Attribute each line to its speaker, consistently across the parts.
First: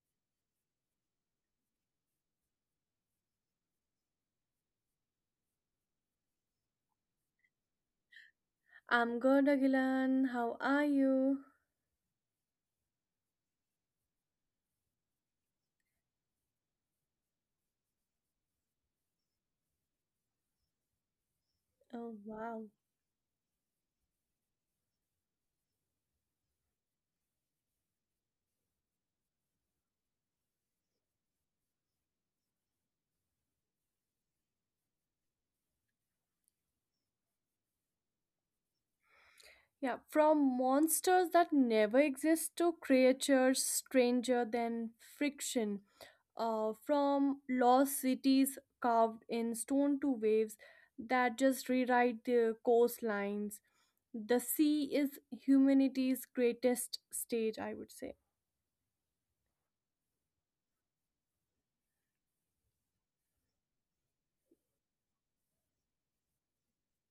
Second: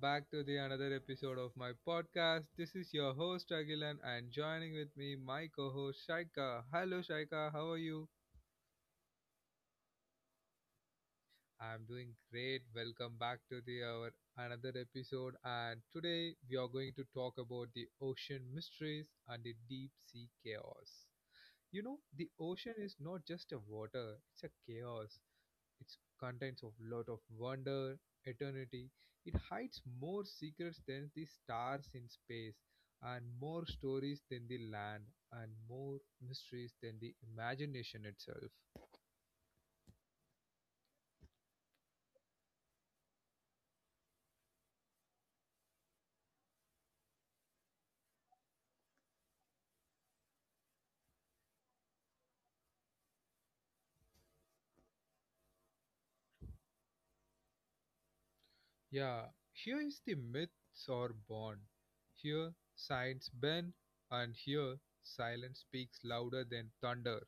Speaker 1: back to the another episode of my podcast. This is your host Agilan and joining with me my co-host Shaika. Hello Shaika, how are you?
Speaker 2: I'm good, Agilan. How are you?
Speaker 1: I'm doing great. Welcome back to the our another episode and today we are going to talk about the ocean mysteries and the deep sea chaos. You know,
Speaker 2: Oh,
Speaker 1: the
Speaker 2: wow.
Speaker 1: ocean is not just a water, it's a chaos. It contains a lot of wonder, eternity. It hides more secrets than the stars in space, and more stories than the land, and more mysteries than the imagination itself.
Speaker 2: Yeah, from monsters that never exist to creatures stranger than friction, from lost cities carved in stone to waves that just rewrite their coastlines. The sea is humanity's greatest stage, I would say.
Speaker 1: Yeah, here is the myths are born. Here, science bends, and here, silence speaks louder than thunder.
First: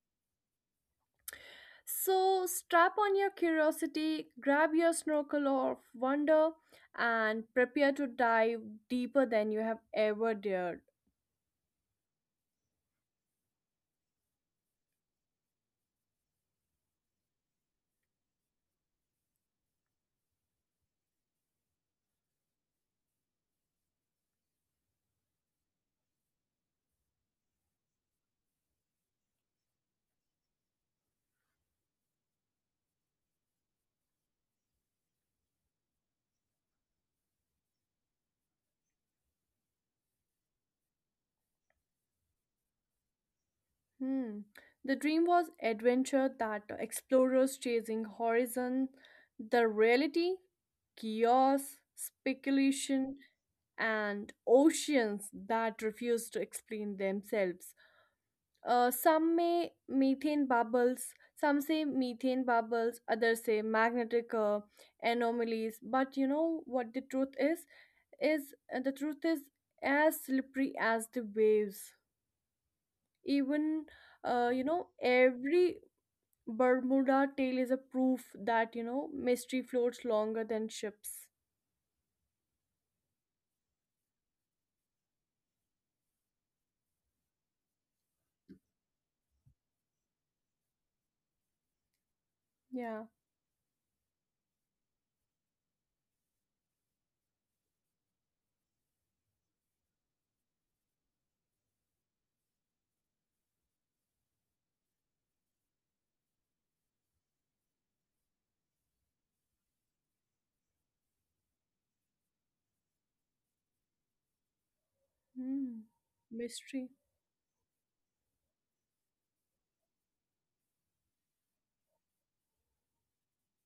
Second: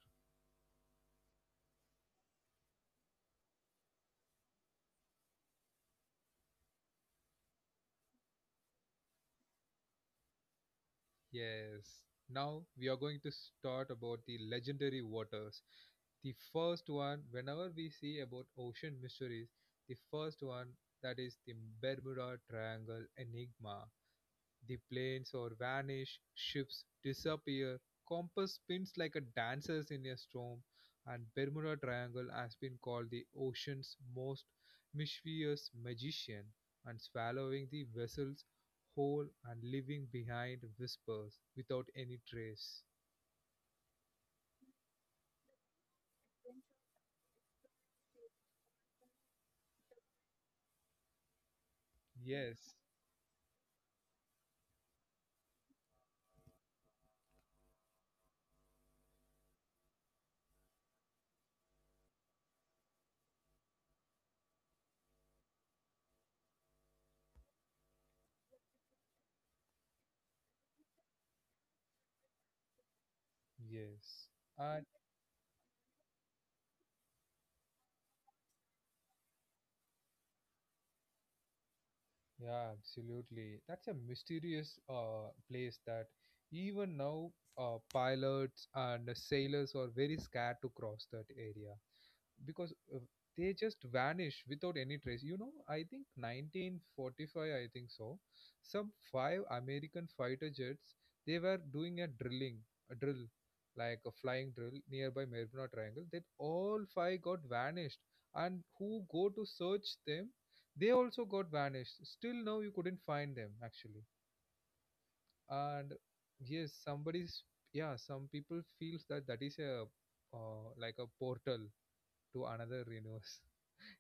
Speaker 2: So strap on your curiosity, grab your snorkel of wonder, and prepare to dive deeper than you have ever dared.
Speaker 1: Yes. Now we are going to start about the legendary waters. The first one, whenever we see about ocean mysteries, the first one that is the Bermuda Triangle Enigma. The planes or vanish, ships disappear, compass spins like a dancer's in a storm, and Bermuda Triangle has been called the ocean's most mischievous magician, and swallowing the vessels whole and leaving behind whispers without any trace.
Speaker 2: Hmm. The dream was adventure that explorers chasing horizon, the reality, chaos,
Speaker 1: Yes,
Speaker 2: speculation, and oceans that refuse to explain themselves. Some say methane bubbles, others say magnetic anomalies. But you know what the truth is? The truth is as slippery as the waves.
Speaker 1: yes.
Speaker 2: Even you know, every Bermuda tale is a proof that you know mystery floats longer than ships.
Speaker 1: Yeah, absolutely. That's a mysterious place that even now pilots and sailors are very scared to cross that area because they just
Speaker 2: Yeah.
Speaker 1: vanish without any trace. I think 1945, I think so, some five american fighter jets, they were doing a drilling, a drill, like a flying drill nearby Mariana Triangle, that all five got vanished, and who go to search them, they also got vanished, still now you couldn't find them actually. And
Speaker 2: Hmm.
Speaker 1: yes,
Speaker 2: Mystery.
Speaker 1: somebody's yeah, some people feels that that is a like a portal to another universe,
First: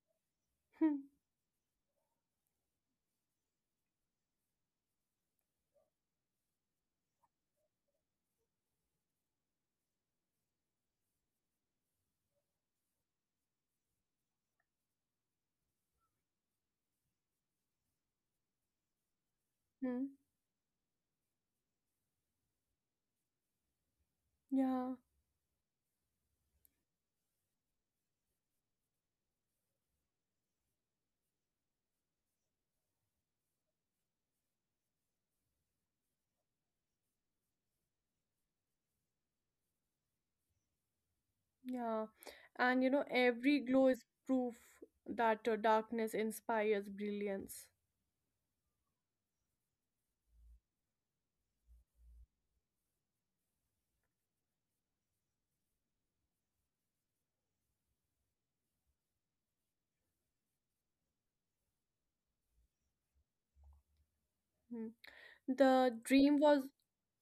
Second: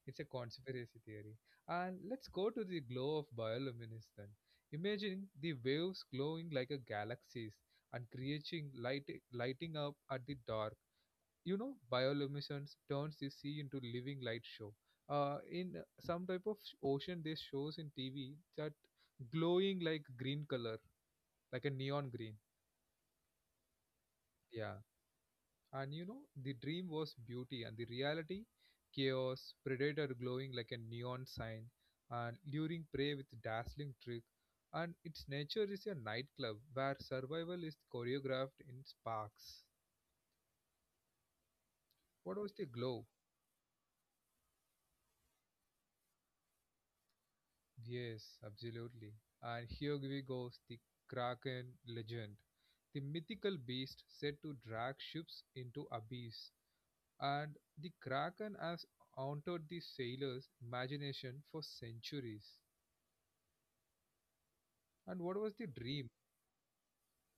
Speaker 1: it's a conspiracy
Speaker 2: Hmm.
Speaker 1: theory. And let's go to the glow of bioluminescence then. Imagine the waves glowing like a galaxies and creating light lighting up at the dark. Bioluminescence turns the sea into living light show. In some type of ocean, they shows in TV that glowing
Speaker 2: Hmm.
Speaker 1: like green color, like a neon green.
Speaker 2: Yeah.
Speaker 1: Yeah. And the dream was beauty, and the reality, chaos, predator glowing like a neon sign, and luring prey with dazzling trick. And its nature is a nightclub where survival is choreographed in sparks.
Speaker 2: Yeah, and
Speaker 1: What
Speaker 2: you know,
Speaker 1: was the glow?
Speaker 2: every glow is proof that darkness inspires brilliance.
Speaker 1: Yes, absolutely. And here we goes the Kraken legend, the mythical beast said to drag ships into abyss. And the Kraken has haunted the sailors' imagination for centuries.
Speaker 2: Hmm.
Speaker 1: And what was the dream?
Speaker 2: The dream was,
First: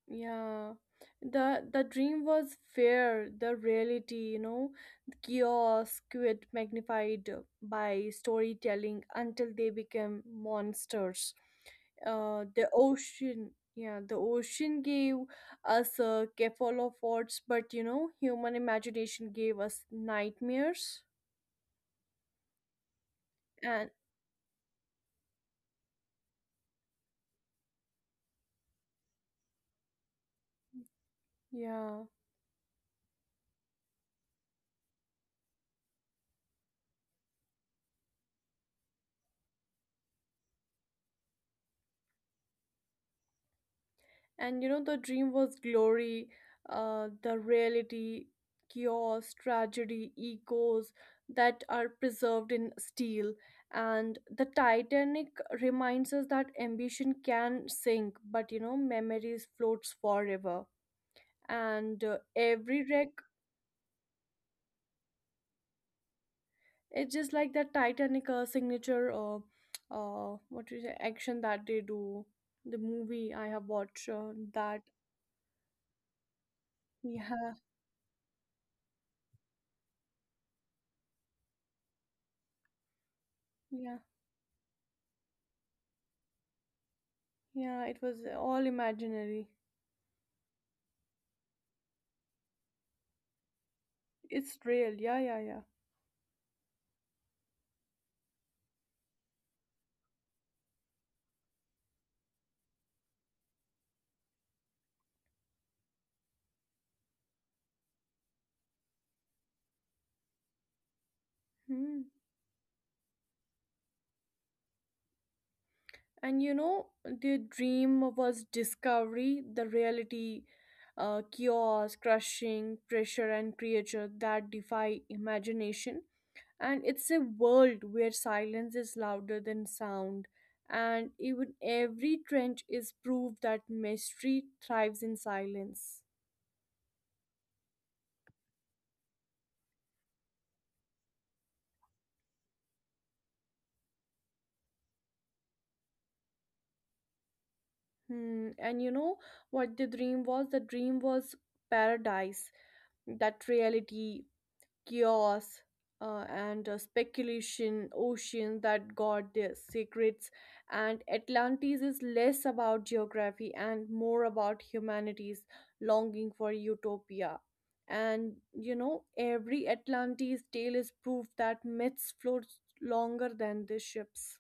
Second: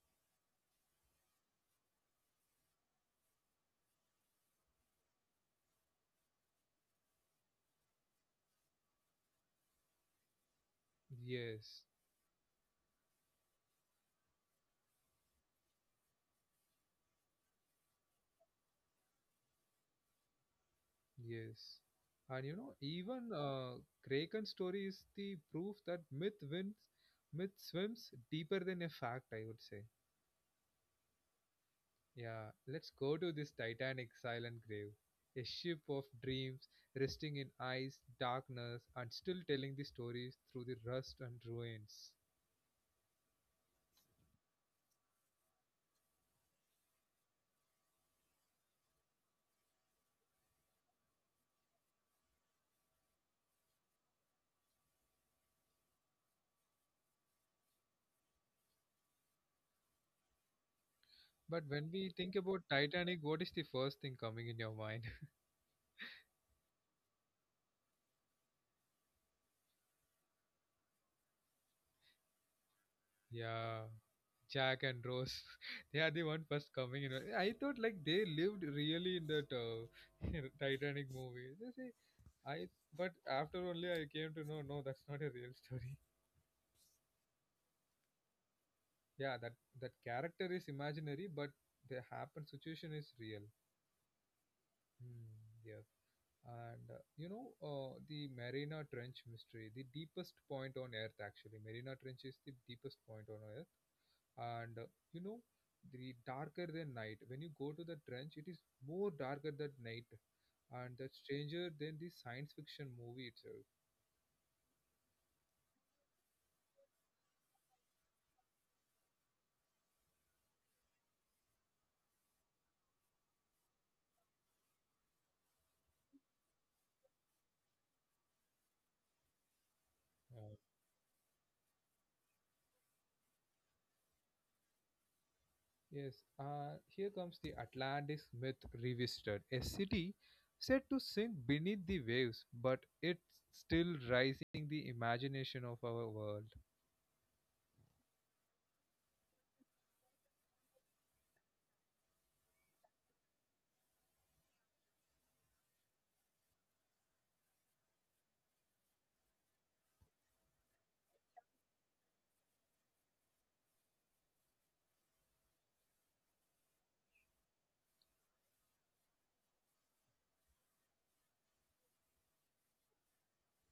Speaker 2: yeah, the dream was fair, the reality, you know, the chaos quit magnified by storytelling until they became monsters.
Speaker 1: Yes,
Speaker 2: The ocean gave us a of words, but you know, human imagination gave us nightmares.
Speaker 1: yes. And even
Speaker 2: And
Speaker 1: kraken's story is the proof that myth wins, myth swims deeper than a fact, I would say.
Speaker 2: yeah,
Speaker 1: Yeah, let's go to this titanic silent grave, a ship of dreams resting in ice darkness and still telling the stories through the rust and ruins.
Speaker 2: and you know, the dream was glory, the reality, chaos, tragedy, egos that are preserved in steel. And the Titanic reminds us that ambition can sink, but you know, memories floats forever. And
Speaker 1: But when we
Speaker 2: every
Speaker 1: think
Speaker 2: wreck,
Speaker 1: about titanic, what is the first thing coming in your mind?
Speaker 2: it's just like that Titanic signature, what is the action that they do? The movie I have watched
Speaker 1: Yeah,
Speaker 2: that,
Speaker 1: Jack and Rose. They are the one first
Speaker 2: yeah,
Speaker 1: coming. I thought like they lived really in that Titanic movie. They say, I but
Speaker 2: yeah.
Speaker 1: after only I came to know no, that's not a real story.
Speaker 2: Yeah, it was all imaginary.
Speaker 1: Yeah, that character is imaginary, but the happen situation is real.
Speaker 2: It's real. Yeah, yeah, yeah.
Speaker 1: Hmm, yeah. And the Marina Trench mystery, the deepest point on Earth actually. Marina Trench is the deepest point on Earth and you know the darker the night when you go to the trench it is more darker that night and that's
Speaker 2: Hmm.
Speaker 1: stranger than the science fiction movie itself.
Speaker 2: And you know, the dream was discovery, the reality, chaos, crushing, pressure, and creature that defy imagination. And it's a world where silence is louder than sound. And
Speaker 1: Yeah.
Speaker 2: even every trench is proof that mystery thrives in silence.
Speaker 1: Yes, here comes the Atlantis myth revisited. A city said to sink beneath the waves, but it's still rising the imagination of our world.
Speaker 2: Hmm. And you know what the dream was? The dream was paradise, that reality, chaos, and speculation ocean that got their secrets. And Atlantis is less about geography and more about humanity's longing for utopia. And you know, every Atlantis tale is proof that myths float longer than the ships.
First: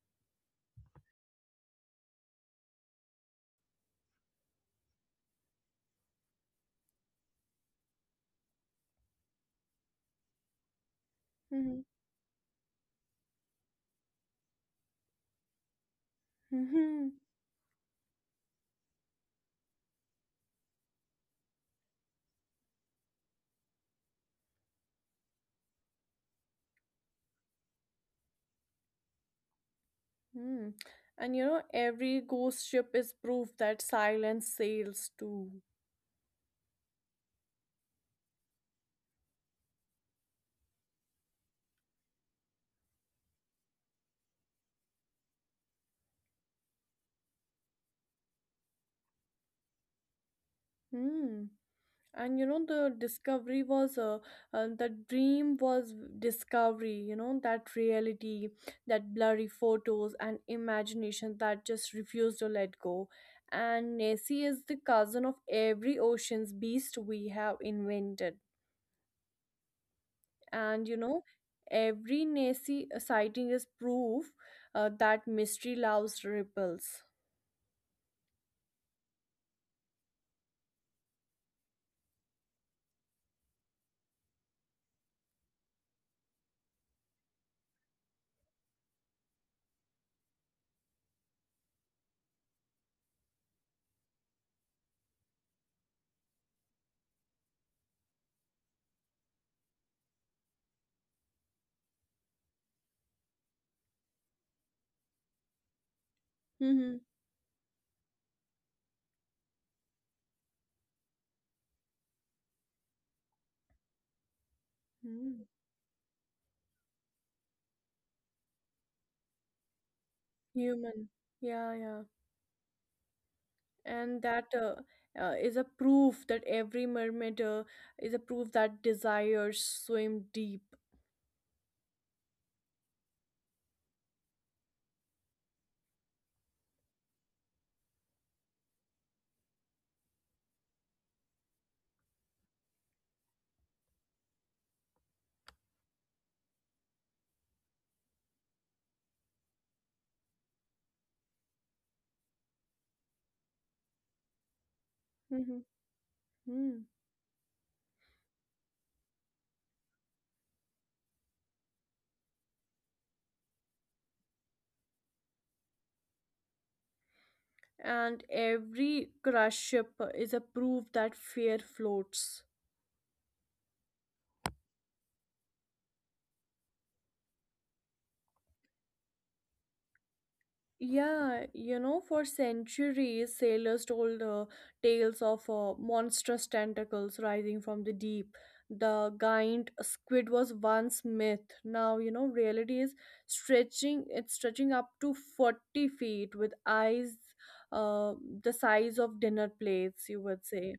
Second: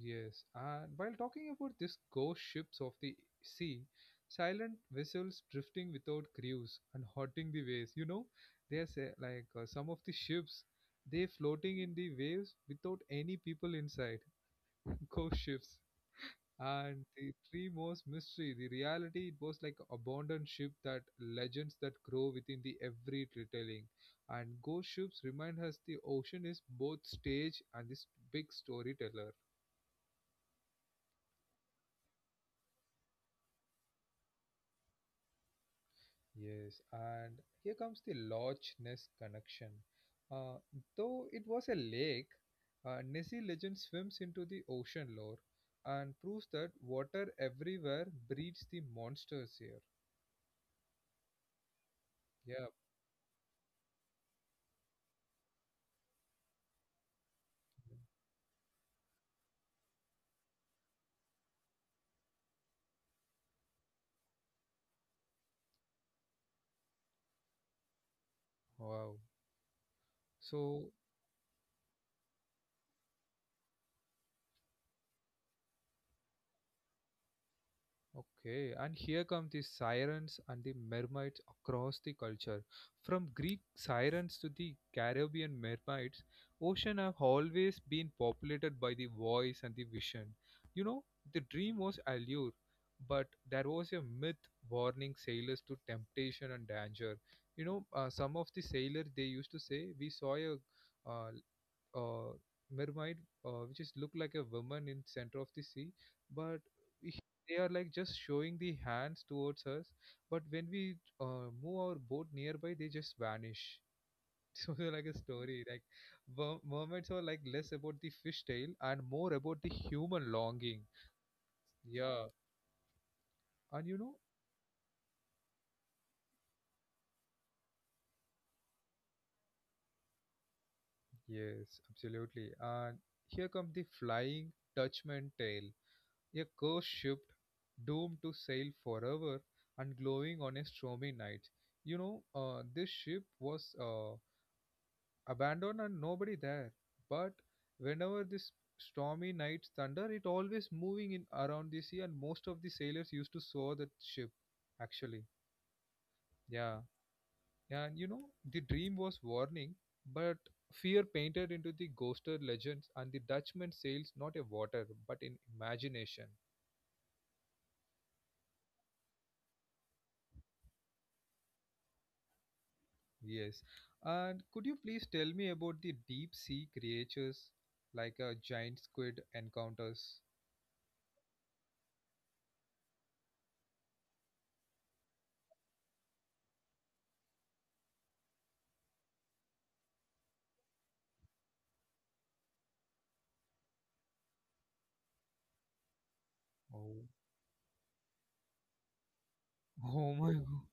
Speaker 1: Yes, and while talking about these ghost ships of the sea, silent vessels drifting without crews and haunting the waves. There's a, like some of the ships, they floating
Speaker 2: Mhm.
Speaker 1: in the waves without any people inside. Ghost ships. And
Speaker 2: Mhm.
Speaker 1: the three most mystery, the reality, it was like abandoned ship that legends that grow within the every retelling. And ghost ships remind us the ocean is both stage and this big storyteller.
Speaker 2: Mm. And you know, every ghost ship is proof that silence sails too.
Speaker 1: Yes, and here comes the Loch Ness connection. Uh, though it was a lake, Nessie legend swims into the ocean lore and proves that water everywhere breeds the monsters here.
Speaker 2: Hmm. and you
Speaker 1: Yeah,
Speaker 2: know the discovery was The dream was discovery, you know, that reality, that blurry photos and imagination that just refused to let go. And Nessie is the cousin of every ocean's beast we have invented.
Speaker 1: wow.
Speaker 2: And
Speaker 1: So,
Speaker 2: you know, every Nessie sighting is proof that mystery loves ripples.
Speaker 1: okay, and here come the sirens and the mermaids across the culture. From Greek sirens to the Caribbean mermaids, ocean have always been populated by the voice and the vision. You know, the dream was allure, but there was a myth warning sailors to temptation and danger. Some of the sailors they used to say, "We saw a uh, uh, mermaid which is look like a woman in center of the sea but
Speaker 2: Mm-hmm.
Speaker 1: we- they are like just showing the hands towards us but when we move our boat nearby they just vanish. So they're like a
Speaker 2: Mm-hmm.
Speaker 1: story like mermaids are like less about the fish tale and more about the human longing.
Speaker 2: Human, yeah, yeah.
Speaker 1: Yeah and
Speaker 2: And that is a proof that every mermaid is a proof that desires swim deep.
Speaker 1: yes, absolutely. And here comes the flying dutchman tale, a cursed ship doomed to sail forever and glowing on a stormy night. This ship was abandoned and nobody there. But whenever this stormy night thunder, it always moving in around the sea, and most of the sailors used to saw that ship. Actually,
Speaker 2: Mhm.
Speaker 1: yeah,
Speaker 2: Hmm.
Speaker 1: yeah. And the dream was warning, but fear painted into the ghosted legends and the Dutchman sails not a water but in imagination.
Speaker 2: And every crush ship is a proof that fear floats.
Speaker 1: Yes. And could you please tell me about the deep sea creatures like a giant squid encounters?
Speaker 2: Yeah, you know, for centuries, sailors told tales of monstrous tentacles rising from the deep. The giant squid was once myth. Now, you know, reality is stretching. It's stretching up to 40 feet with
Speaker 1: Oh,
Speaker 2: eyes, uh, the size of dinner plates, you
Speaker 1: oh my
Speaker 2: would
Speaker 1: god.
Speaker 2: say.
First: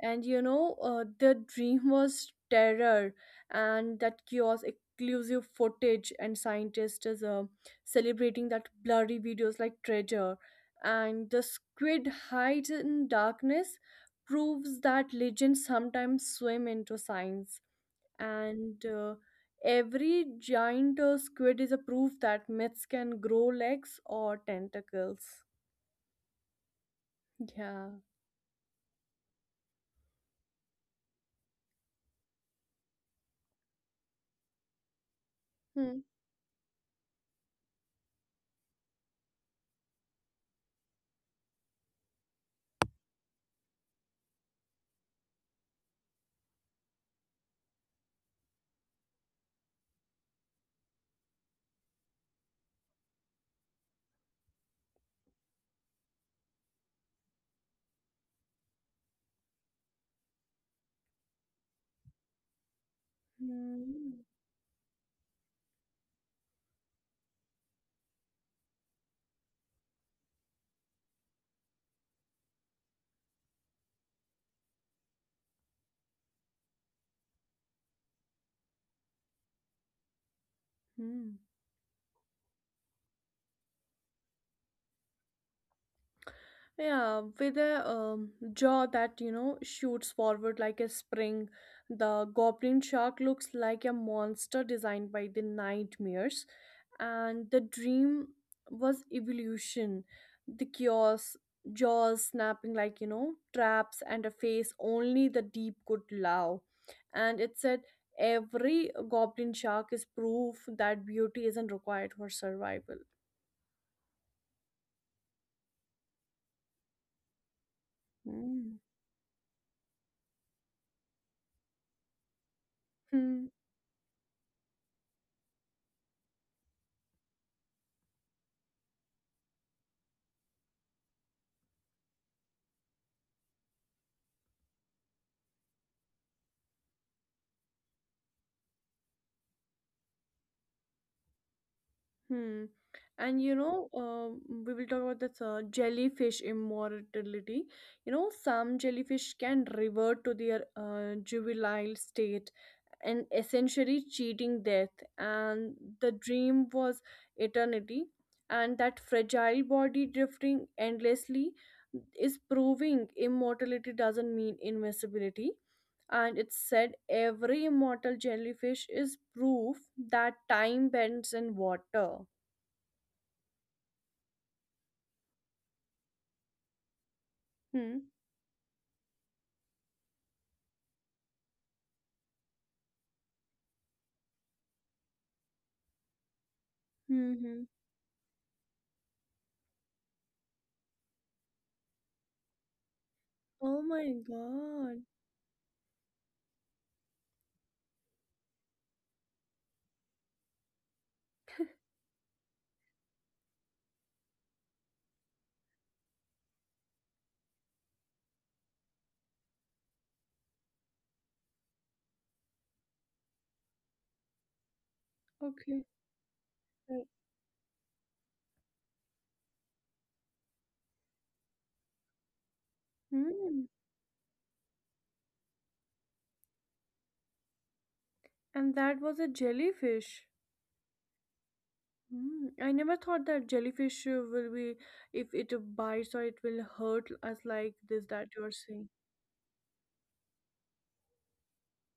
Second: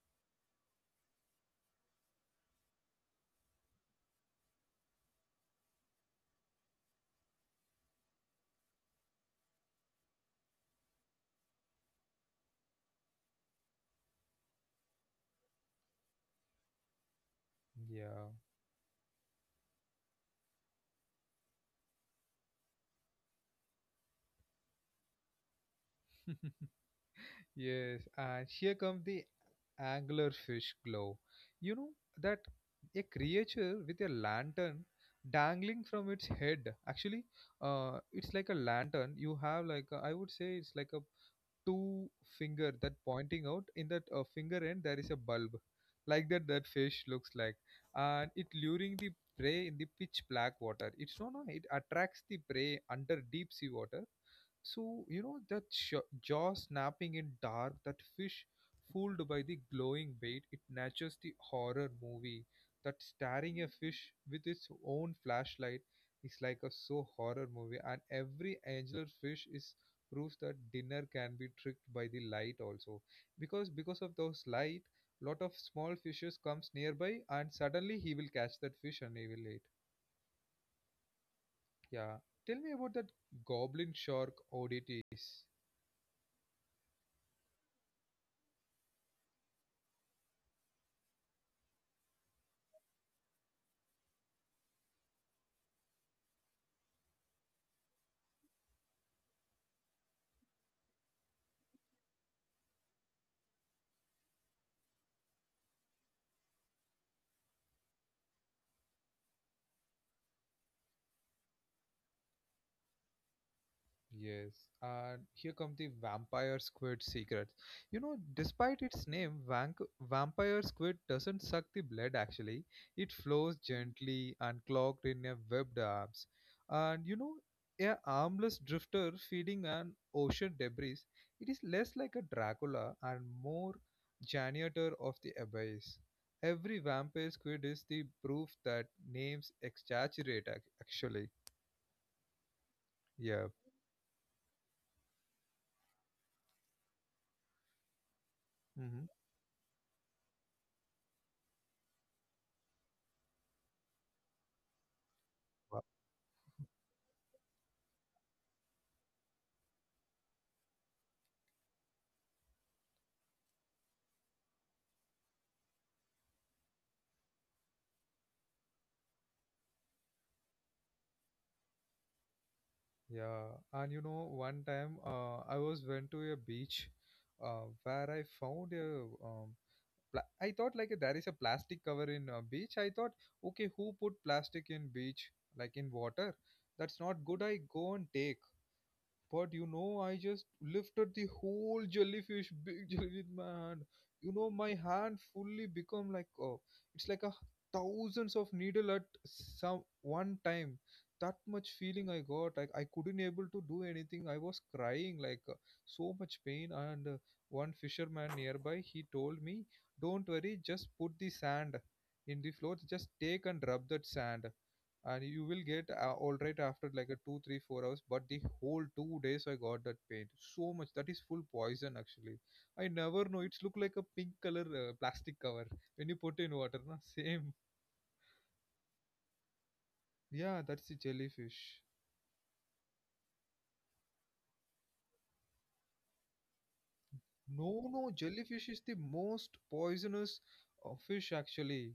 Speaker 2: And you know, the dream was terror, and that chaos exclusive footage, and scientists is celebrating that blurry videos like treasure. And the squid hides in darkness, proves that legends sometimes swim into science.
Speaker 1: Yeah.
Speaker 2: And every giant squid is a proof that myths can grow legs or tentacles. Yeah.
Speaker 1: Yes, and here comes the anglerfish glow. You know that a creature with a lantern dangling
Speaker 2: Hmm.
Speaker 1: from its head. Actually, it's like a lantern. You have like a, I would say it's like a two finger that pointing out in that finger end there is a bulb, like that that fish looks like, and it luring the prey in the pitch black water. It's no no it attracts the prey under deep sea water. So, that jaw snapping in dark, that fish fooled by the glowing bait, it matches the horror movie. That staring a fish
Speaker 2: Hmm.
Speaker 1: with its own flashlight is like a so horror movie, and every angular fish is proves that dinner can be tricked by the light also, because of those light lot of small fishes comes nearby and suddenly he will catch that fish and he will eat.
Speaker 2: Hmm.
Speaker 1: Yeah, tell me about that goblin shark oddities.
Speaker 2: Yeah, with a jaw that, you know, shoots forward like a spring, the goblin shark looks like a monster designed by the nightmares. And the dream was evolution. The chaos, jaws snapping like, you know, traps, and a face only the deep could allow. And it said, every goblin shark is proof that beauty isn't required for survival.
Speaker 1: Yes, and here come the vampire squid secret. Despite
Speaker 2: Hmm.
Speaker 1: its name, vank vampire squid doesn't suck the blood actually. It flows
Speaker 2: Hmm.
Speaker 1: gently and clogged in a webbed arms. And a armless drifter feeding on ocean debris, it is less like a Dracula and more janitor of the abyss. Every vampire squid is the proof that names exaggerate actually.
Speaker 2: Hmm. And
Speaker 1: Yeah.
Speaker 2: you know, we will talk about this jellyfish immortality. You know,
Speaker 1: Mm-hmm.
Speaker 2: some jellyfish can revert to their juvenile state and essentially cheating death. And the dream was eternity. And that fragile body drifting endlessly is proving immortality doesn't mean invincibility. And it's said every immortal jellyfish is proof that time bends in water.
Speaker 1: Yeah, and one time I was went to a beach
Speaker 2: Hmm.
Speaker 1: where I found a I thought like there is a plastic cover in a beach. I thought, okay, who put plastic in beach like in water? That's not good. I
Speaker 2: Mm-hmm.
Speaker 1: go and take. I just lifted the whole jellyfish, big jellyfish with my
Speaker 2: Oh
Speaker 1: hand.
Speaker 2: my
Speaker 1: My
Speaker 2: God.
Speaker 1: hand fully become like oh, it's like a thousands of needle at some one time. That much feeling I got. Like I couldn't able to do anything. I was crying like so much pain. And one fisherman nearby, he told me, "Don't worry, just put the sand in the floor. Just take and rub that sand." And you will
Speaker 2: Okay.
Speaker 1: get all right after
Speaker 2: Right.
Speaker 1: like a 2, 3, 4 hours, but the whole 2 days I got that pain so much. That is full poison actually. I never know, it's
Speaker 2: Hmm.
Speaker 1: look like a pink color plastic cover when you put in water na same.
Speaker 2: And that was a jellyfish.
Speaker 1: Yeah, that's the jellyfish.
Speaker 2: Hmm. I never thought that jellyfish will be, if it bites or it will hurt us
Speaker 1: No
Speaker 2: like
Speaker 1: no
Speaker 2: this that you're
Speaker 1: jellyfish is
Speaker 2: saying.
Speaker 1: the most poisonous fish actually.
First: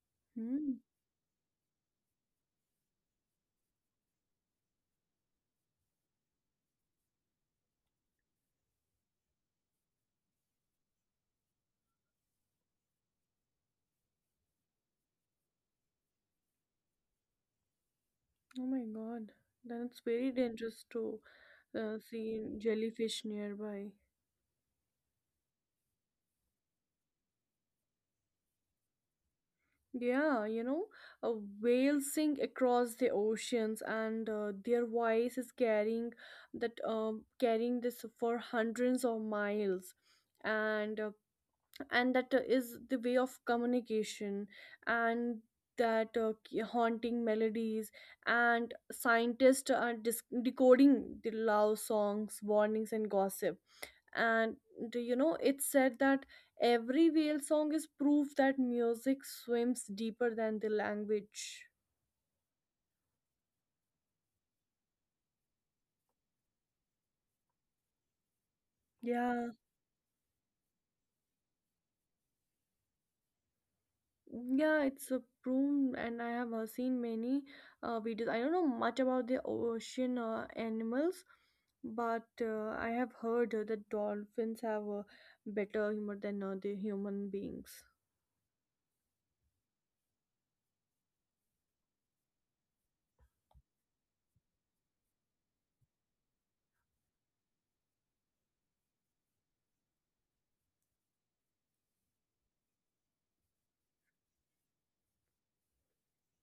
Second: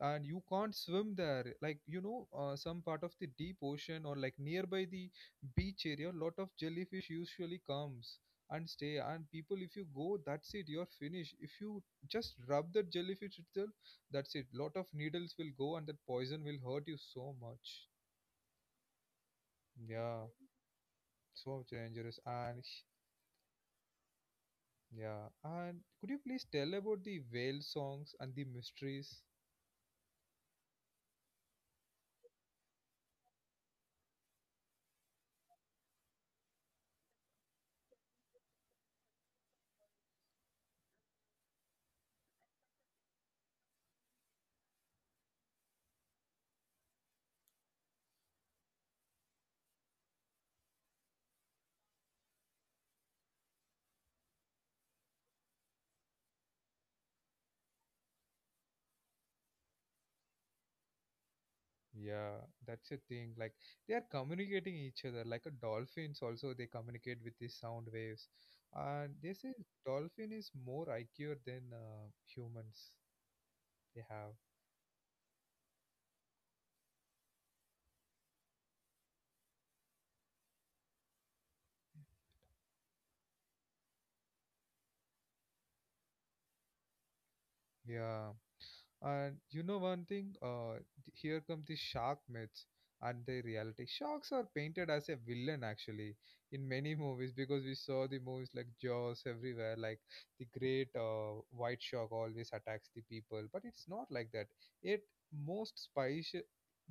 Speaker 1: And you can't
Speaker 2: Hmm.
Speaker 1: swim there, like, some part of the deep ocean or like nearby the beach area, lot of jellyfish usually comes and stay, and people if you go that's it you're finished. If you just rub the jellyfish itself, that's it, lot of needles will go and that poison will hurt you so much.
Speaker 2: Oh my God. Then it's
Speaker 1: Yeah,
Speaker 2: very dangerous to
Speaker 1: so dangerous.
Speaker 2: see
Speaker 1: And
Speaker 2: jellyfish nearby.
Speaker 1: yeah, and could you please tell about the whale songs and the mysteries?
Speaker 2: Yeah, you know, uh, whales sing across the oceans, and their voice is carrying that carrying this for hundreds of miles, and that is the way of communication, and that haunting melodies, and scientists are decoding the love songs, warnings, and gossip. And do you know, it's said that every whale song is proof that music swims deeper than the language.
Speaker 1: Yeah, that's a thing. Like they are communicating each other. Like a dolphins also they communicate with these sound waves. And they
Speaker 2: Yeah.
Speaker 1: say dolphin is more IQ than humans. They have.
Speaker 2: Yeah, it's a prune, and I have seen many videos. I don't know much about the ocean animals, but I have heard that dolphins have a better humor than the human beings.
Speaker 1: Yeah. And you know one thing, here come the shark myths and the reality. Sharks are painted as a villain actually in many movies because we saw the movies like Jaws everywhere, like the great white shark always attacks the people, but it's not like that. Yet most species,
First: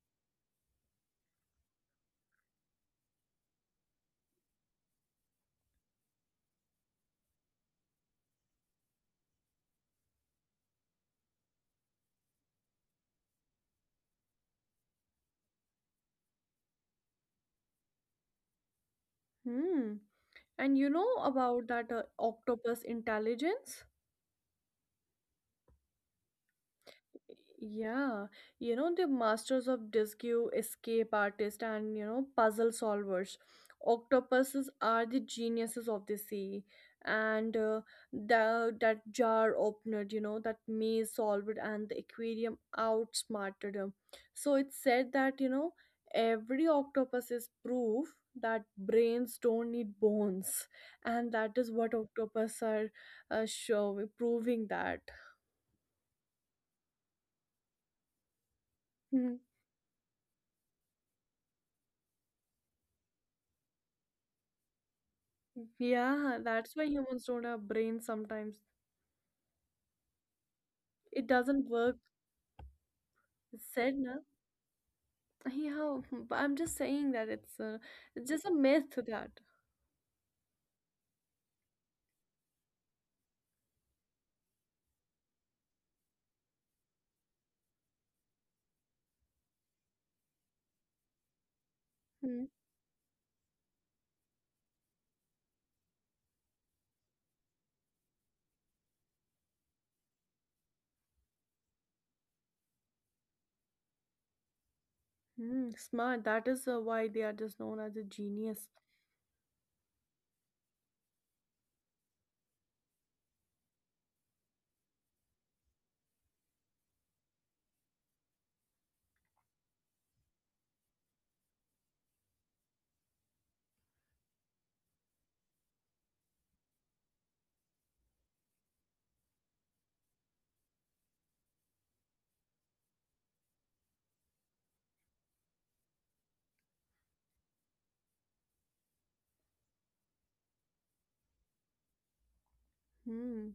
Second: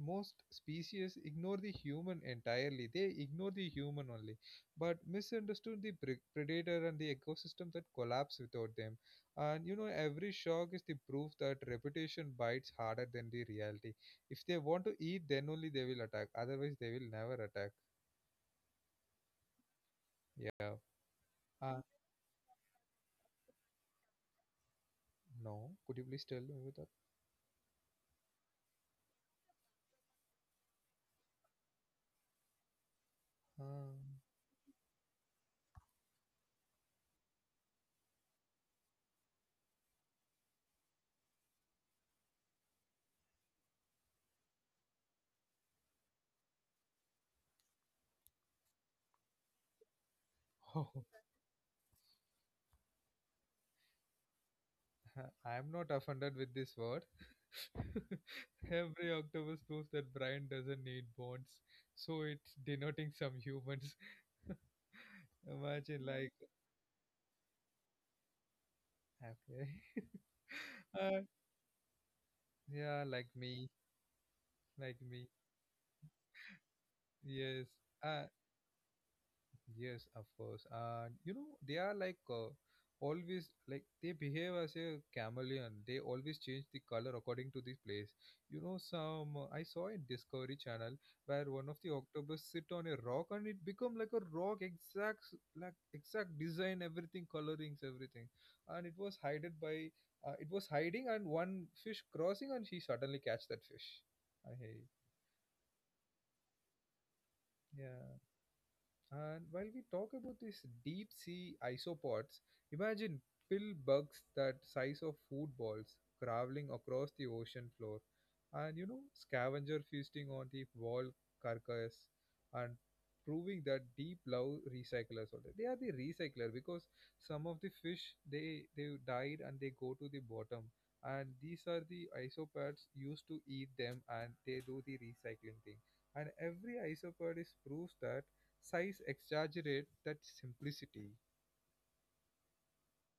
Speaker 1: most species ignore the human entirely. They ignore the human only, but misunderstood the predator and the ecosystem that collapse without them. And you know, every shock is the proof that reputation bites harder than the reality. If they want to eat, then only they will attack. Otherwise, they will never attack.
Speaker 2: Hmm.
Speaker 1: Yeah.
Speaker 2: And you know
Speaker 1: Uh,
Speaker 2: about that octopus intelligence.
Speaker 1: no. Could you please tell me with that?
Speaker 2: Yeah, you know, the masters of Disque, escape artists, and you know, puzzle solvers.
Speaker 1: Uh,
Speaker 2: Octopuses are the geniuses of the sea, and that jar opener, you know, that maze solver, and the aquarium outsmarted him. So it's said that, you know, every octopus is proof that brains don't need bones, and
Speaker 1: oh,
Speaker 2: that is what octopus are showing, proving that.
Speaker 1: I'm not offended with this word.
Speaker 2: Hmm.
Speaker 1: Every octopus proves that Brian doesn't need bones, so it's denoting some humans.
Speaker 2: Yeah,
Speaker 1: Imagine, like,
Speaker 2: that's why humans don't have brains sometimes.
Speaker 1: okay.
Speaker 2: It
Speaker 1: uh,
Speaker 2: doesn't work.
Speaker 1: yeah, like
Speaker 2: Said,
Speaker 1: me,
Speaker 2: na?
Speaker 1: like me.
Speaker 2: Yeah, hmm, but I'm just saying that
Speaker 1: Yes,
Speaker 2: it's just a
Speaker 1: uh,
Speaker 2: myth that.
Speaker 1: yes, of course. And you know, they are like always like they behave as a chameleon. They always change the color according to the place. You know, some I saw in Discovery Channel where one of the
Speaker 2: Hmm.
Speaker 1: octopus sit on a rock and it become like a rock, exact like exact design, everything, colorings, everything, and it was hided by it was hiding and one fish crossing and she suddenly catch that fish. I hate
Speaker 2: Hmm, smart. That is why they are just known as a
Speaker 1: Yeah.
Speaker 2: genius.
Speaker 1: And while we talk about these deep sea isopods, imagine pill bugs that size of footballs traveling across the ocean floor, and you know, scavenger feasting on the wall carcass, and proving that deep love recyclers also. They are the recycler because some of the fish they died and they go to the bottom, and these are the isopods used to eat them, and they do the recycling thing. And every isopod is proves that size exaggerate that simplicity.
Speaker 2: Hmm.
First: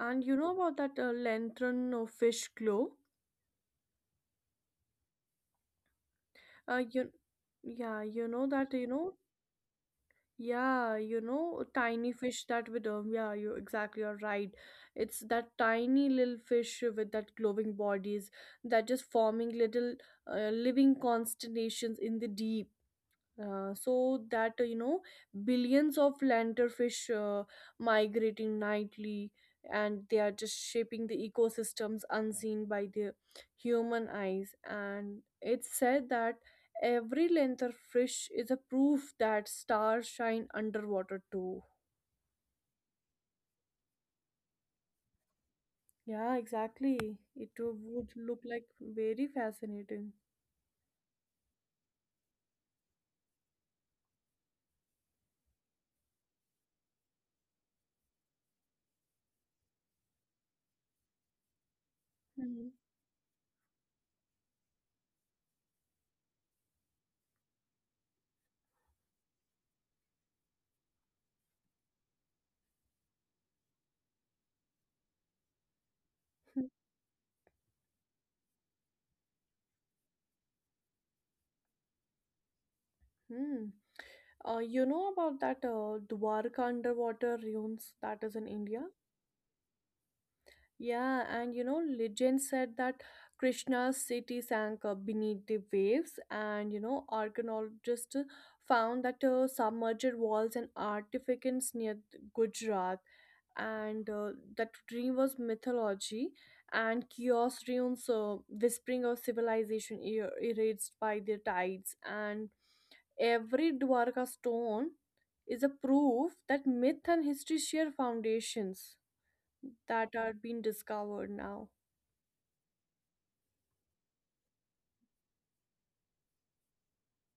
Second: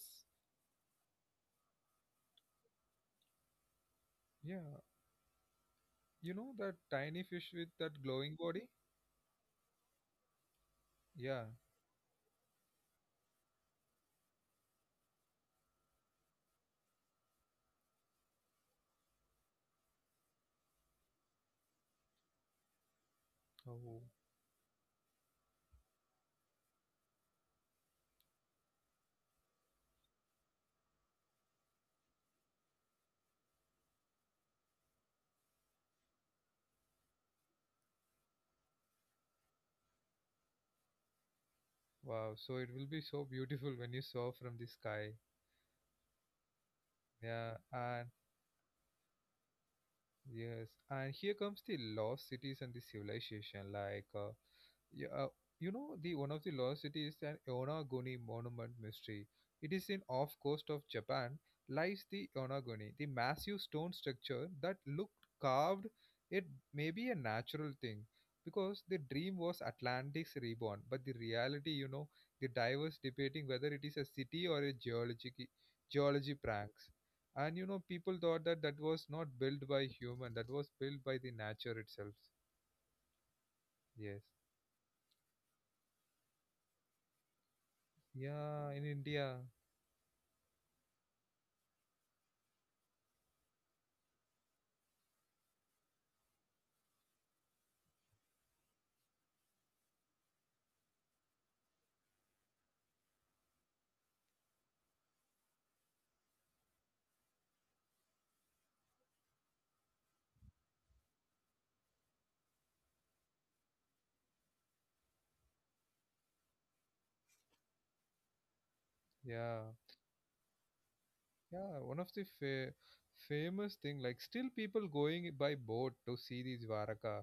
Speaker 2: And you know about that lantern or fish glow?
Speaker 1: Yeah. You know
Speaker 2: Uh,
Speaker 1: that
Speaker 2: you,
Speaker 1: tiny fish with
Speaker 2: yeah,
Speaker 1: that
Speaker 2: you
Speaker 1: glowing
Speaker 2: know
Speaker 1: body?
Speaker 2: that, you know, yeah, you
Speaker 1: Yeah.
Speaker 2: know, tiny fish that with yeah, you exactly you're right. It's that tiny little fish with that glowing bodies that just forming little living constellations in the deep,
Speaker 1: Oh.
Speaker 2: so that, you know, billions of lanterfish migrating nightly, and they are just shaping the ecosystems unseen by the human eyes. And it's said that every lanterfish is a proof that stars shine underwater too.
Speaker 1: Wow. So it will be so beautiful when you saw from the sky.
Speaker 2: Yeah, exactly, it
Speaker 1: Yeah.
Speaker 2: would
Speaker 1: And
Speaker 2: look like very fascinating.
Speaker 1: yes. And here comes the lost cities and the civilization. Like, yeah, the one of the lost city is an Yonaguni monument mystery. It is in off coast of Japan lies the
Speaker 2: Mhm.
Speaker 1: Yonaguni, the massive stone structure that looked carved. It may be a natural thing because the dream was Atlantic's reborn, but the reality, the divers debating whether it is a city or a geology pranks. And people thought that that was not built by human, that was built by the nature itself.
Speaker 2: Hmm.
Speaker 1: Yes.
Speaker 2: You know about that Dwarka underwater ruins that is in
Speaker 1: Yeah,
Speaker 2: India?
Speaker 1: in India.
Speaker 2: Yeah, and you know, legend said that Krishna's city sank beneath the waves, and you know, archaeologists found that submerged walls and artifacts near Gujarat, and that dream was mythology, and chaos ruins, whispering of civilization erased by the tides, and every Dwarka stone is a proof that myth and history share foundations
Speaker 1: Yeah,
Speaker 2: that are being discovered now.
Speaker 1: yeah. One of the famous thing, like still people going by boat to see these Varaka.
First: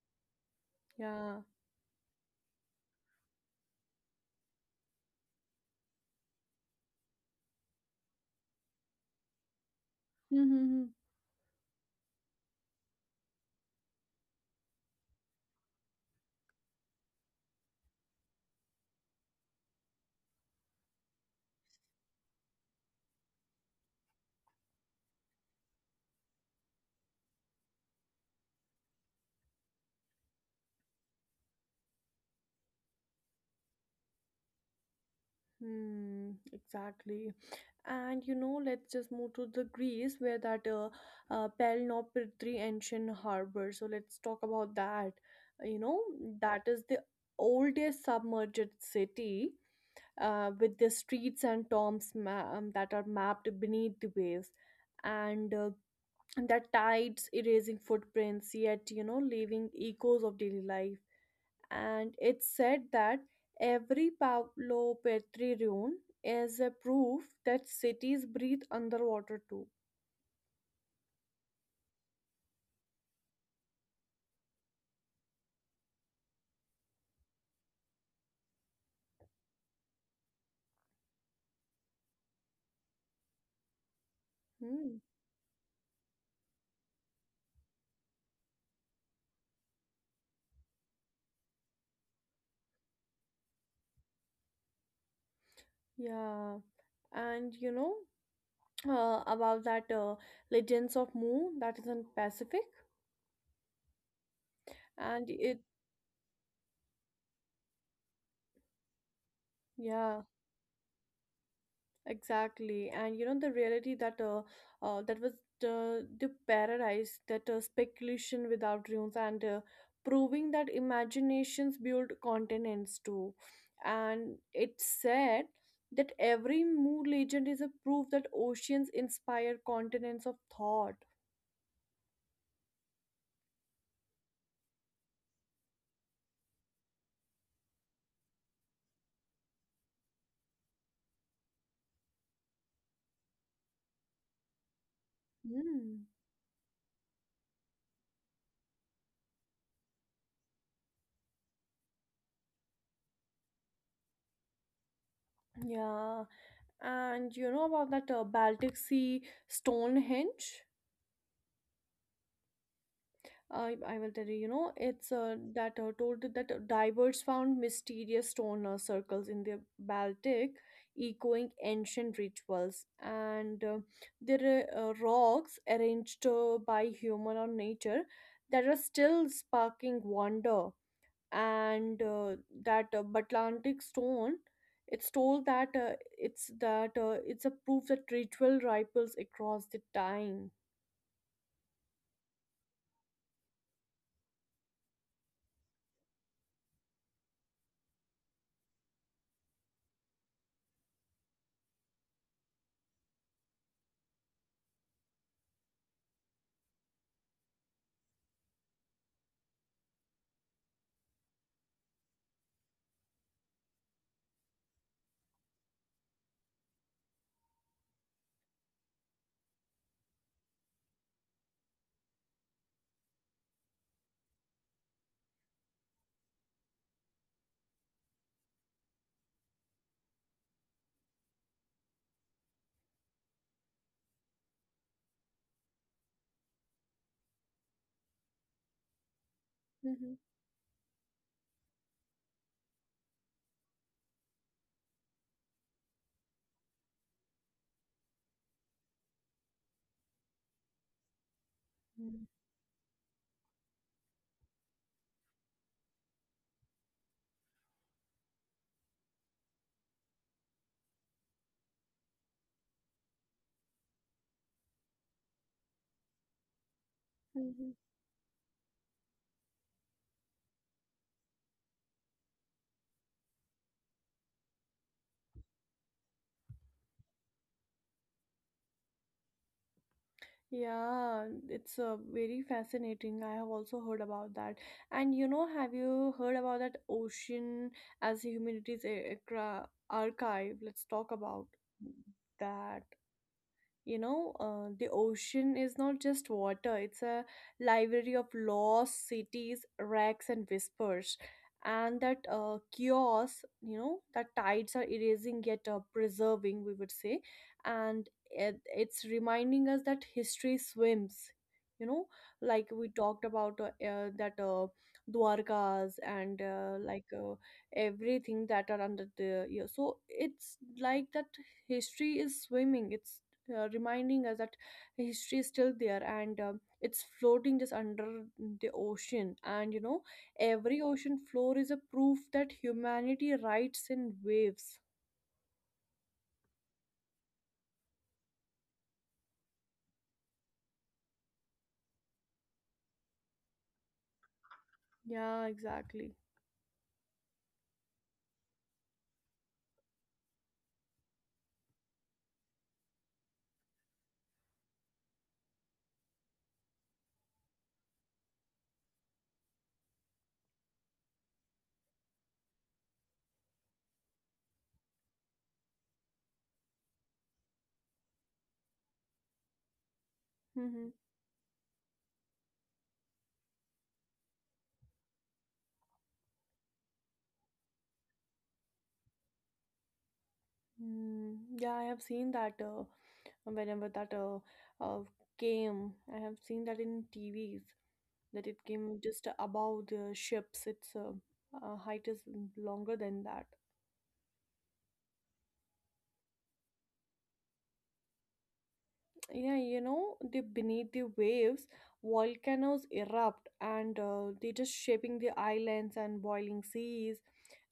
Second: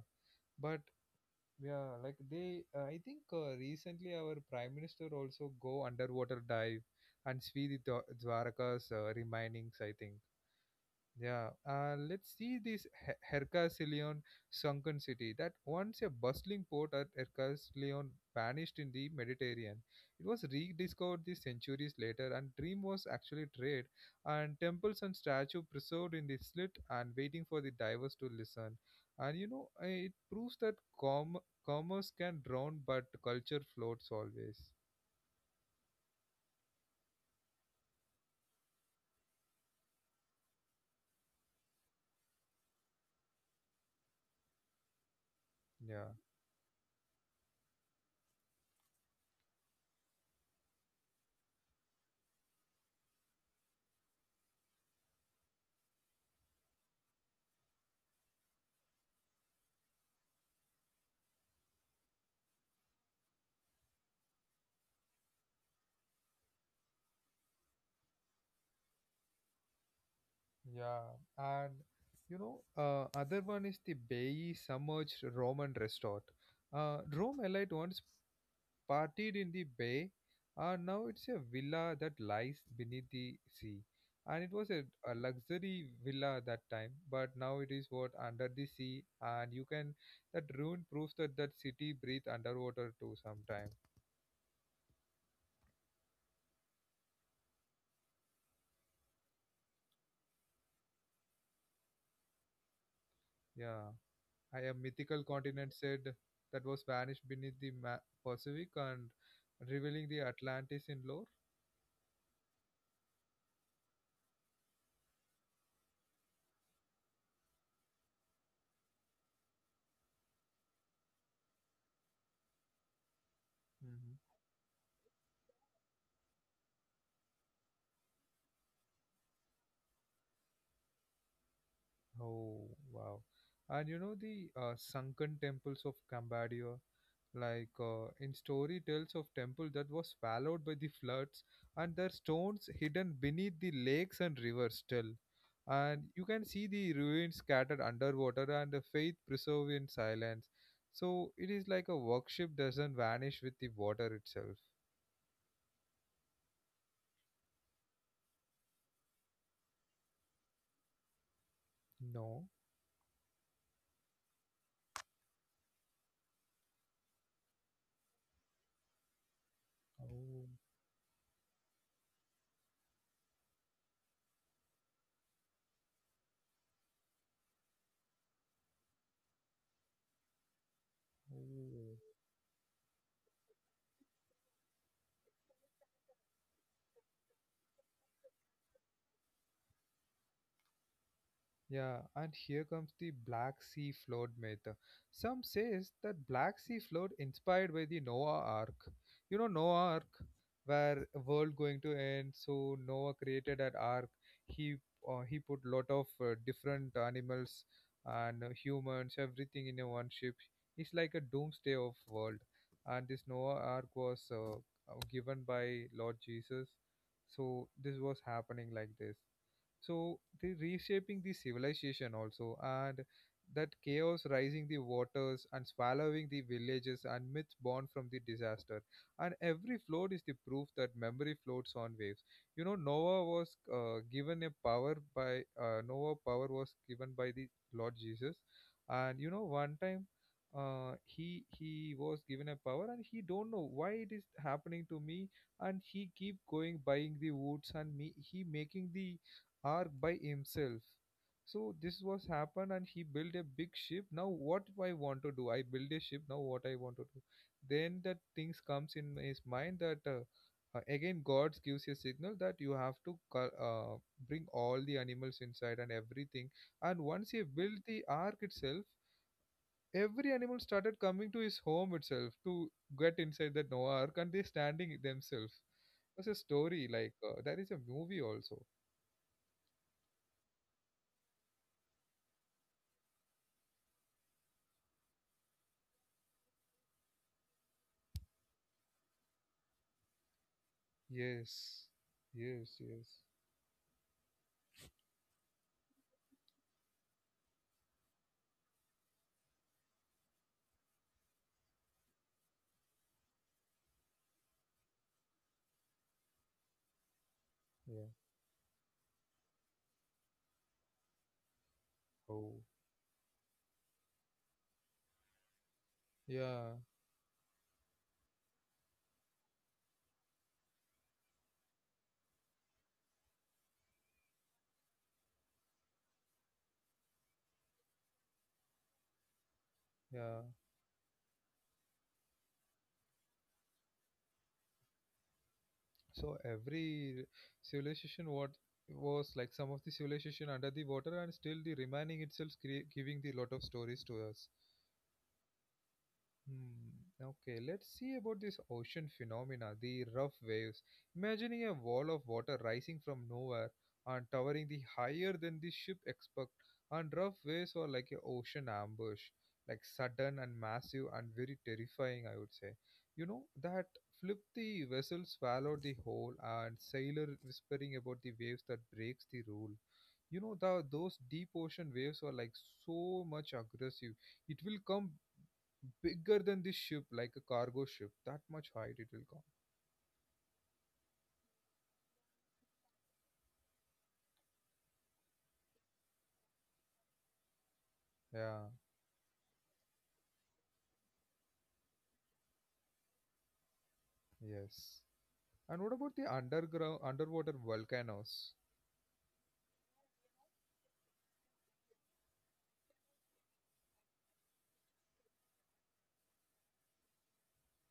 Speaker 1: But
Speaker 2: Yeah.
Speaker 1: yeah, like I think recently our prime minister also go underwater dive and see the Dwaraka's remainings. I think.
Speaker 2: Mm-hmm.
Speaker 1: Yeah, let's see this Hercasileon sunken city. That once a bustling port at Hercasileon vanished in the Mediterranean. It was rediscovered the centuries later, and dream was actually trade, and temples and statue preserved in the slit and waiting for the divers to listen. And you know, it proves that commerce can drown, but culture floats always.
Speaker 2: Hmm, exactly. And you know, let's just move to the Greece, where that Peloponnesian ancient harbor. So let's talk about that. You know,
Speaker 1: Yeah.
Speaker 2: that is the oldest submerged city with the streets and tombs that are mapped beneath the waves. And the tides erasing footprints, yet, you know, leaving echoes of daily life. And it said that every Pablo Petri ruin is a proof that cities breathe underwater too.
Speaker 1: Yeah, and you know, other one is the Bay submerged Roman resort. Rome elite once partied in the bay, and now it's a villa that lies beneath the sea. And it was a,
Speaker 2: Hmm.
Speaker 1: a luxury villa that time, but now it is what under the sea, and you can that ruin proves that that city breathe underwater too sometime.
Speaker 2: Yeah, and you know about that Legends of Mu that is in Pacific,
Speaker 1: Yeah. I A mythical
Speaker 2: and it
Speaker 1: continent said that was vanished beneath the Pacific and revealing the
Speaker 2: yeah.
Speaker 1: Atlantis in lore.
Speaker 2: Exactly, and you know the reality that that was the paradise, that speculation without rules, and proving that imaginations build continents too.
Speaker 1: Mhm.
Speaker 2: And it said that every mood legend is a proof that oceans inspire continents of thought.
Speaker 1: Oh, wow. And you know the sunken temples of Cambodia, like in story tells of temple that was swallowed by the floods and their stones hidden beneath the lakes and rivers still. And
Speaker 2: Hmm.
Speaker 1: you can see the ruins scattered underwater and the faith preserved in silence. So it is like a worship doesn't vanish with the water itself.
Speaker 2: Yeah, and you know about that Baltic Sea Stonehenge?
Speaker 1: No.
Speaker 2: I will tell you, you know, it's that told that divers found mysterious stone circles in the
Speaker 1: Oh.
Speaker 2: Baltic, echoing ancient rituals. And there are rocks arranged by human or nature that are still sparking wonder.
Speaker 1: Oh.
Speaker 2: And that Atlantic stone, it's told that it's a proof that ritual ripples across the time.
Speaker 1: Yeah, and here comes the Black Sea flood myth. Some says that Black Sea flood inspired by the Noah Ark. You know Noah Ark, where world going to end. So Noah created that ark. He he put lot of different animals and humans, everything in a one ship. It's like a doomsday of world. And this Noah Ark was given by Lord Jesus. So this was happening like this, so they reshaping the civilization also, and that chaos rising the waters and swallowing the villages and myths born from the disaster. And every flood is the proof that memory floats on waves. You know Noah was given a power by Noah power was given by the Lord Jesus. And you know, one time
Speaker 2: Mm-hmm.
Speaker 1: he was given a power and he don't know why it is happening to me, and he keep going buying the woods and me he making the ark by himself. So this was happened and he built a big ship. Now what I want to do? I build a ship. Now what I want to do? Then that things comes in his mind that again God gives a signal that you have to bring all the animals inside and everything. And once he
Speaker 2: Mhm.
Speaker 1: built the ark itself, every animal started coming to his home itself to get inside the Noah ark and they standing themselves. It was a story like, there is a movie also.
Speaker 2: Yeah, it's very fascinating. I have also heard about that. And you know, have you heard about that ocean as humanities archive? Let's talk about
Speaker 1: Yes, yes,
Speaker 2: that.
Speaker 1: yes.
Speaker 2: You know, the ocean is not just water, it's a library of laws, cities, wrecks, and whispers. And that chaos, you know, that tides are erasing yet preserving, we would say.
Speaker 1: Yeah.
Speaker 2: And it, it's reminding us that history swims, you know,
Speaker 1: Oh,
Speaker 2: like we talked about that Dwarkas and
Speaker 1: yeah,
Speaker 2: everything that are under the, yeah, so it's like that history is swimming, it's reminding us that history is still there, and it's floating just under the ocean. And you know,
Speaker 1: yeah.
Speaker 2: every ocean floor is a proof that humanity rides in waves.
Speaker 1: So every civilization what was like some of the civilization under the water and still the remaining itself giving the lot of stories to us.
Speaker 2: Yeah, exactly.
Speaker 1: Hmm. Okay, let's see about this ocean phenomena, the rough waves. Imagining a wall of water rising from nowhere and towering the higher than the ship expect, and rough waves are like an ocean ambush, like sudden and massive and very terrifying, I would say. You know, that flip the vessel, swallow the whole, and sailor whispering about the waves that breaks the rule. You know, the,
Speaker 2: Mm-hmm.
Speaker 1: those deep ocean waves are like so much aggressive. It will come bigger than this ship, like a cargo ship. That much height it will come.
Speaker 2: Mm, yeah, I have seen that whenever that uh, came, I have seen that in TVs that it
Speaker 1: Yeah,
Speaker 2: came just above the ships. Its height is longer than that.
Speaker 1: yes. And what about the underground, underwater volcanoes?
Speaker 2: Yeah, you know, the beneath the waves volcanoes erupt, and they just shaping the islands and boiling seas,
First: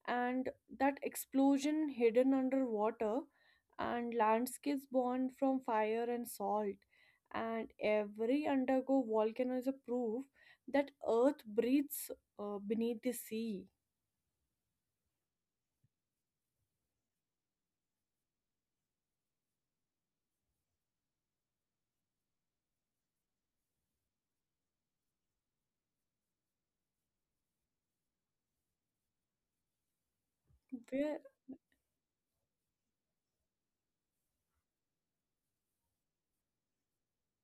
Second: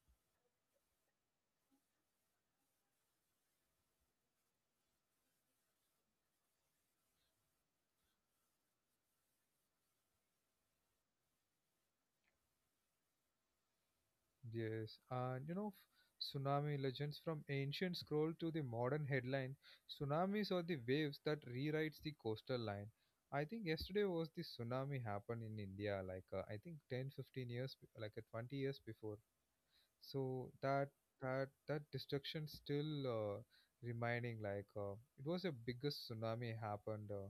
Speaker 2: and that explosion hidden underwater, and landscapes born from fire and salt. And every undergo volcano is a proof that earth breathes beneath the sea.
Speaker 1: Yes, and you know, tsunami legends from ancient scroll to the modern headline. Tsunamis are the waves that rewrites the coastal line. I think yesterday was the tsunami happened in India, like I think 10, 15 years, like 20 years before. So that
Speaker 2: Where
Speaker 1: that that destruction still remaining, like it was the biggest tsunami happened,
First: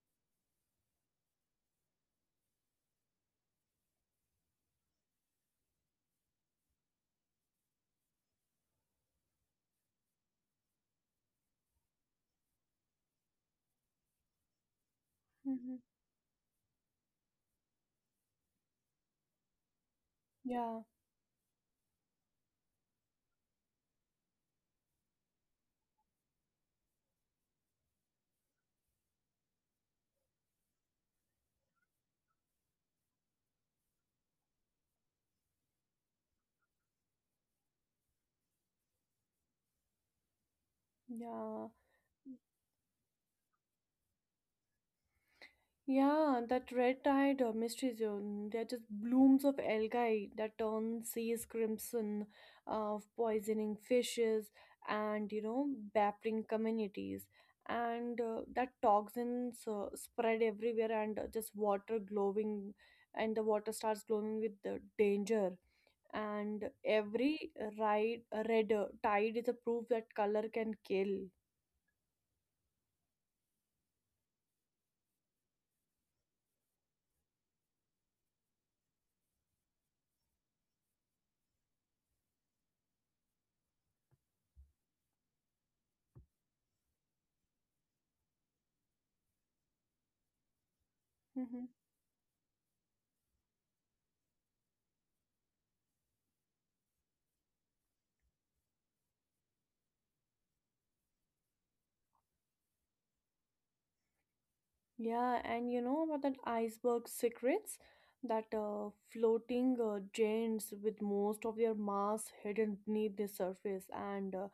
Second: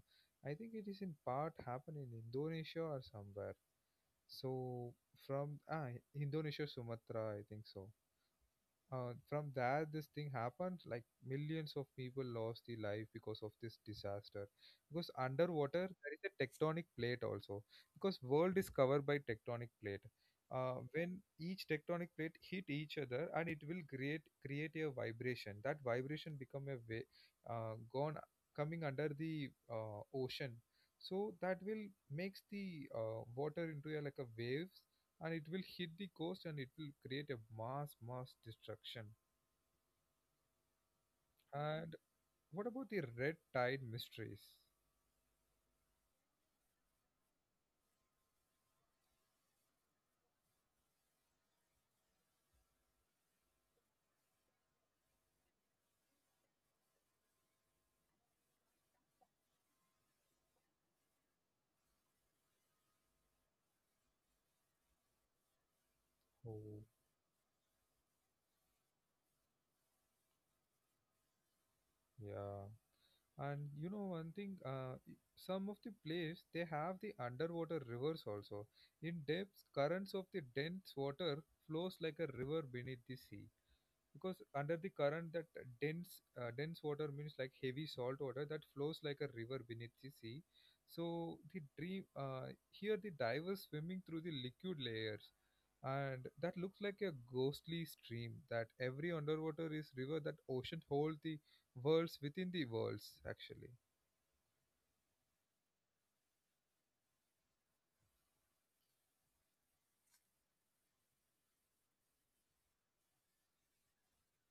Speaker 1: I think it is in part happened in Indonesia or somewhere. So from Indonesia Sumatra, I think so. From there this thing happened, like millions of people lost their life because of this disaster, because
Speaker 2: mhm.
Speaker 1: underwater there is a tectonic plate also, because world is covered by tectonic plate.
Speaker 2: Yeah,
Speaker 1: When each tectonic plate hit each other and it will create a vibration, that vibration become a way, gone coming under the ocean. So that will makes the water into a, like a waves, and it will hit the coast and it will create a mass destruction.
Speaker 2: yeah.
Speaker 1: And what about the red tide mysteries?
Speaker 2: Yeah, that red-eyed mystery zone. They're just blooms of algae that turn seas crimson, of poisoning fishes, and you know, baffling communities. And that toxins spread everywhere, and just water glowing, and the water starts glowing with the danger. And
Speaker 1: Oh,
Speaker 2: every ride red tide is a proof that color can kill.
Speaker 1: yeah. And you know one thing, some of the places they have the underwater rivers also, in depths currents of the dense water flows like a river beneath the sea, because under the current that dense water means like heavy salt water that flows like a river beneath the sea. So the
Speaker 2: Mm-hmm.
Speaker 1: dream, here the divers swimming through the liquid layers, and that looks like a ghostly stream, that every underwater is river, that ocean holds the worlds within the worlds actually.
Speaker 2: Yeah, and you know about that iceberg secrets? That floating giants with most of their mass hidden beneath the surface, and uh,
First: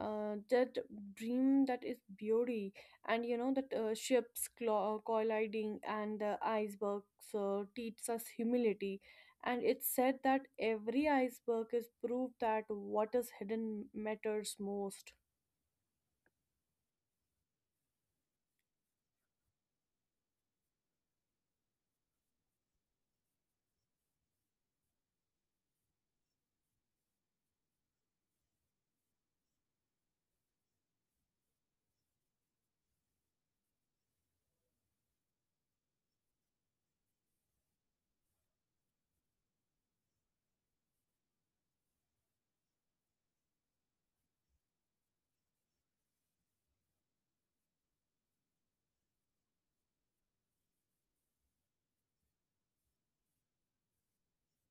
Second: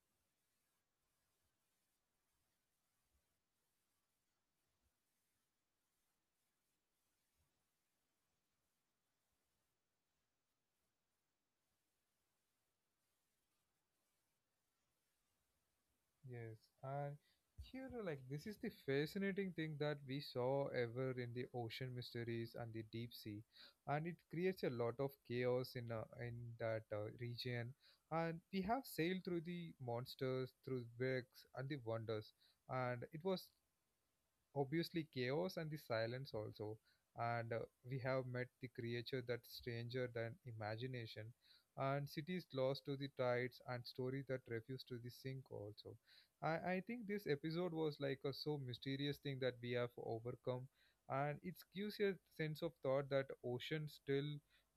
Speaker 2: uh, that dream that is beauty, and you know that ships colliding, and the icebergs teach us humility. And it's said that every iceberg is proof that what is hidden matters most.
Speaker 1: Yes, and here, like, this is the fascinating thing that we saw ever in the ocean mysteries and the deep sea, and it creates a lot of chaos in that region. And we have sailed through the monsters, through wrecks, and the wonders, and it was obviously chaos and the silence also. And we have met the creature that's stranger than imagination and cities lost to the tides and story that refuse to the sink also. I think this episode was like a so mysterious thing that we have overcome, and it gives you a sense of thought that ocean still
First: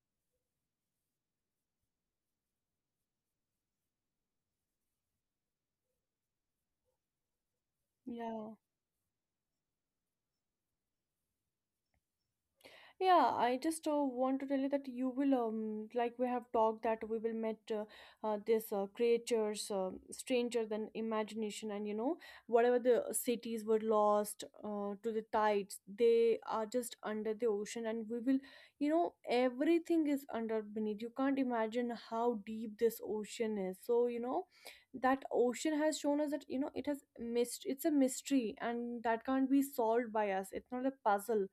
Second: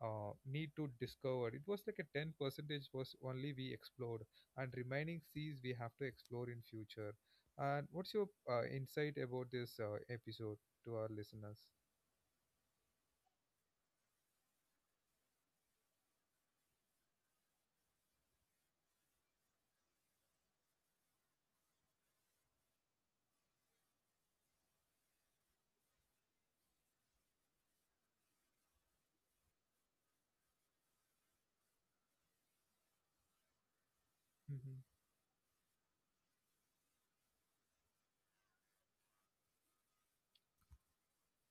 Speaker 1: need to discover. It was like a 10 percentage was only we explored, and remaining seas we have to explore in future. And what's your
Speaker 2: Yeah.
Speaker 1: insight about this episode to our listeners?
Speaker 2: Yeah, I just want to tell you that you will, like we have talked, that we will met this creatures stranger than imagination, and you know, whatever the cities were lost to the tides, they are just under the ocean, and we will, you know, everything is under beneath. You can't imagine how deep this ocean is. So you know,
Speaker 1: Hmm.
Speaker 2: that ocean has shown us that you know it has missed. It's a mystery, and that can't be solved by us. It's not a puzzle,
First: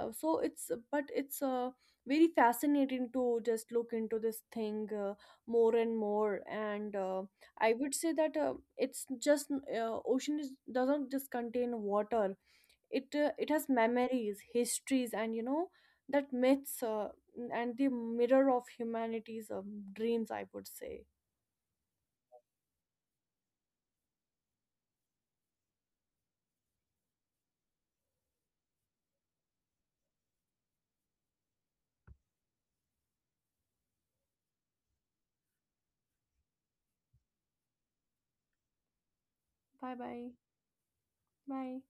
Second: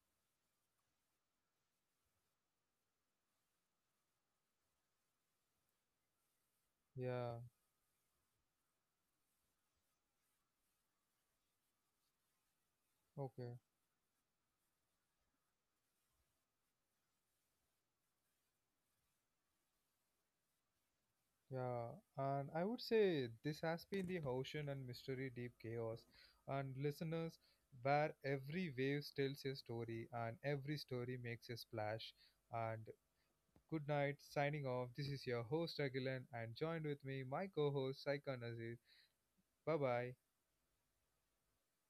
Speaker 2: so it's, but it's very fascinating to just look into this thing more and more, and
Speaker 1: Yeah,
Speaker 2: I would say that it's just ocean is, doesn't just contain water, it it
Speaker 1: okay.
Speaker 2: has memories, histories, and you know, that myths and the mirror of humanity's dreams, I would say.
Speaker 1: Yeah, and I would say this has been the ocean and mystery deep chaos. And listeners, where every wave tells a story and every story makes a splash. And good night, signing off. This is your host, Agilan, and joined with me, my co host, Saikan Aziz. Bye
Speaker 2: Bye
Speaker 1: bye.
Speaker 2: bye. Bye.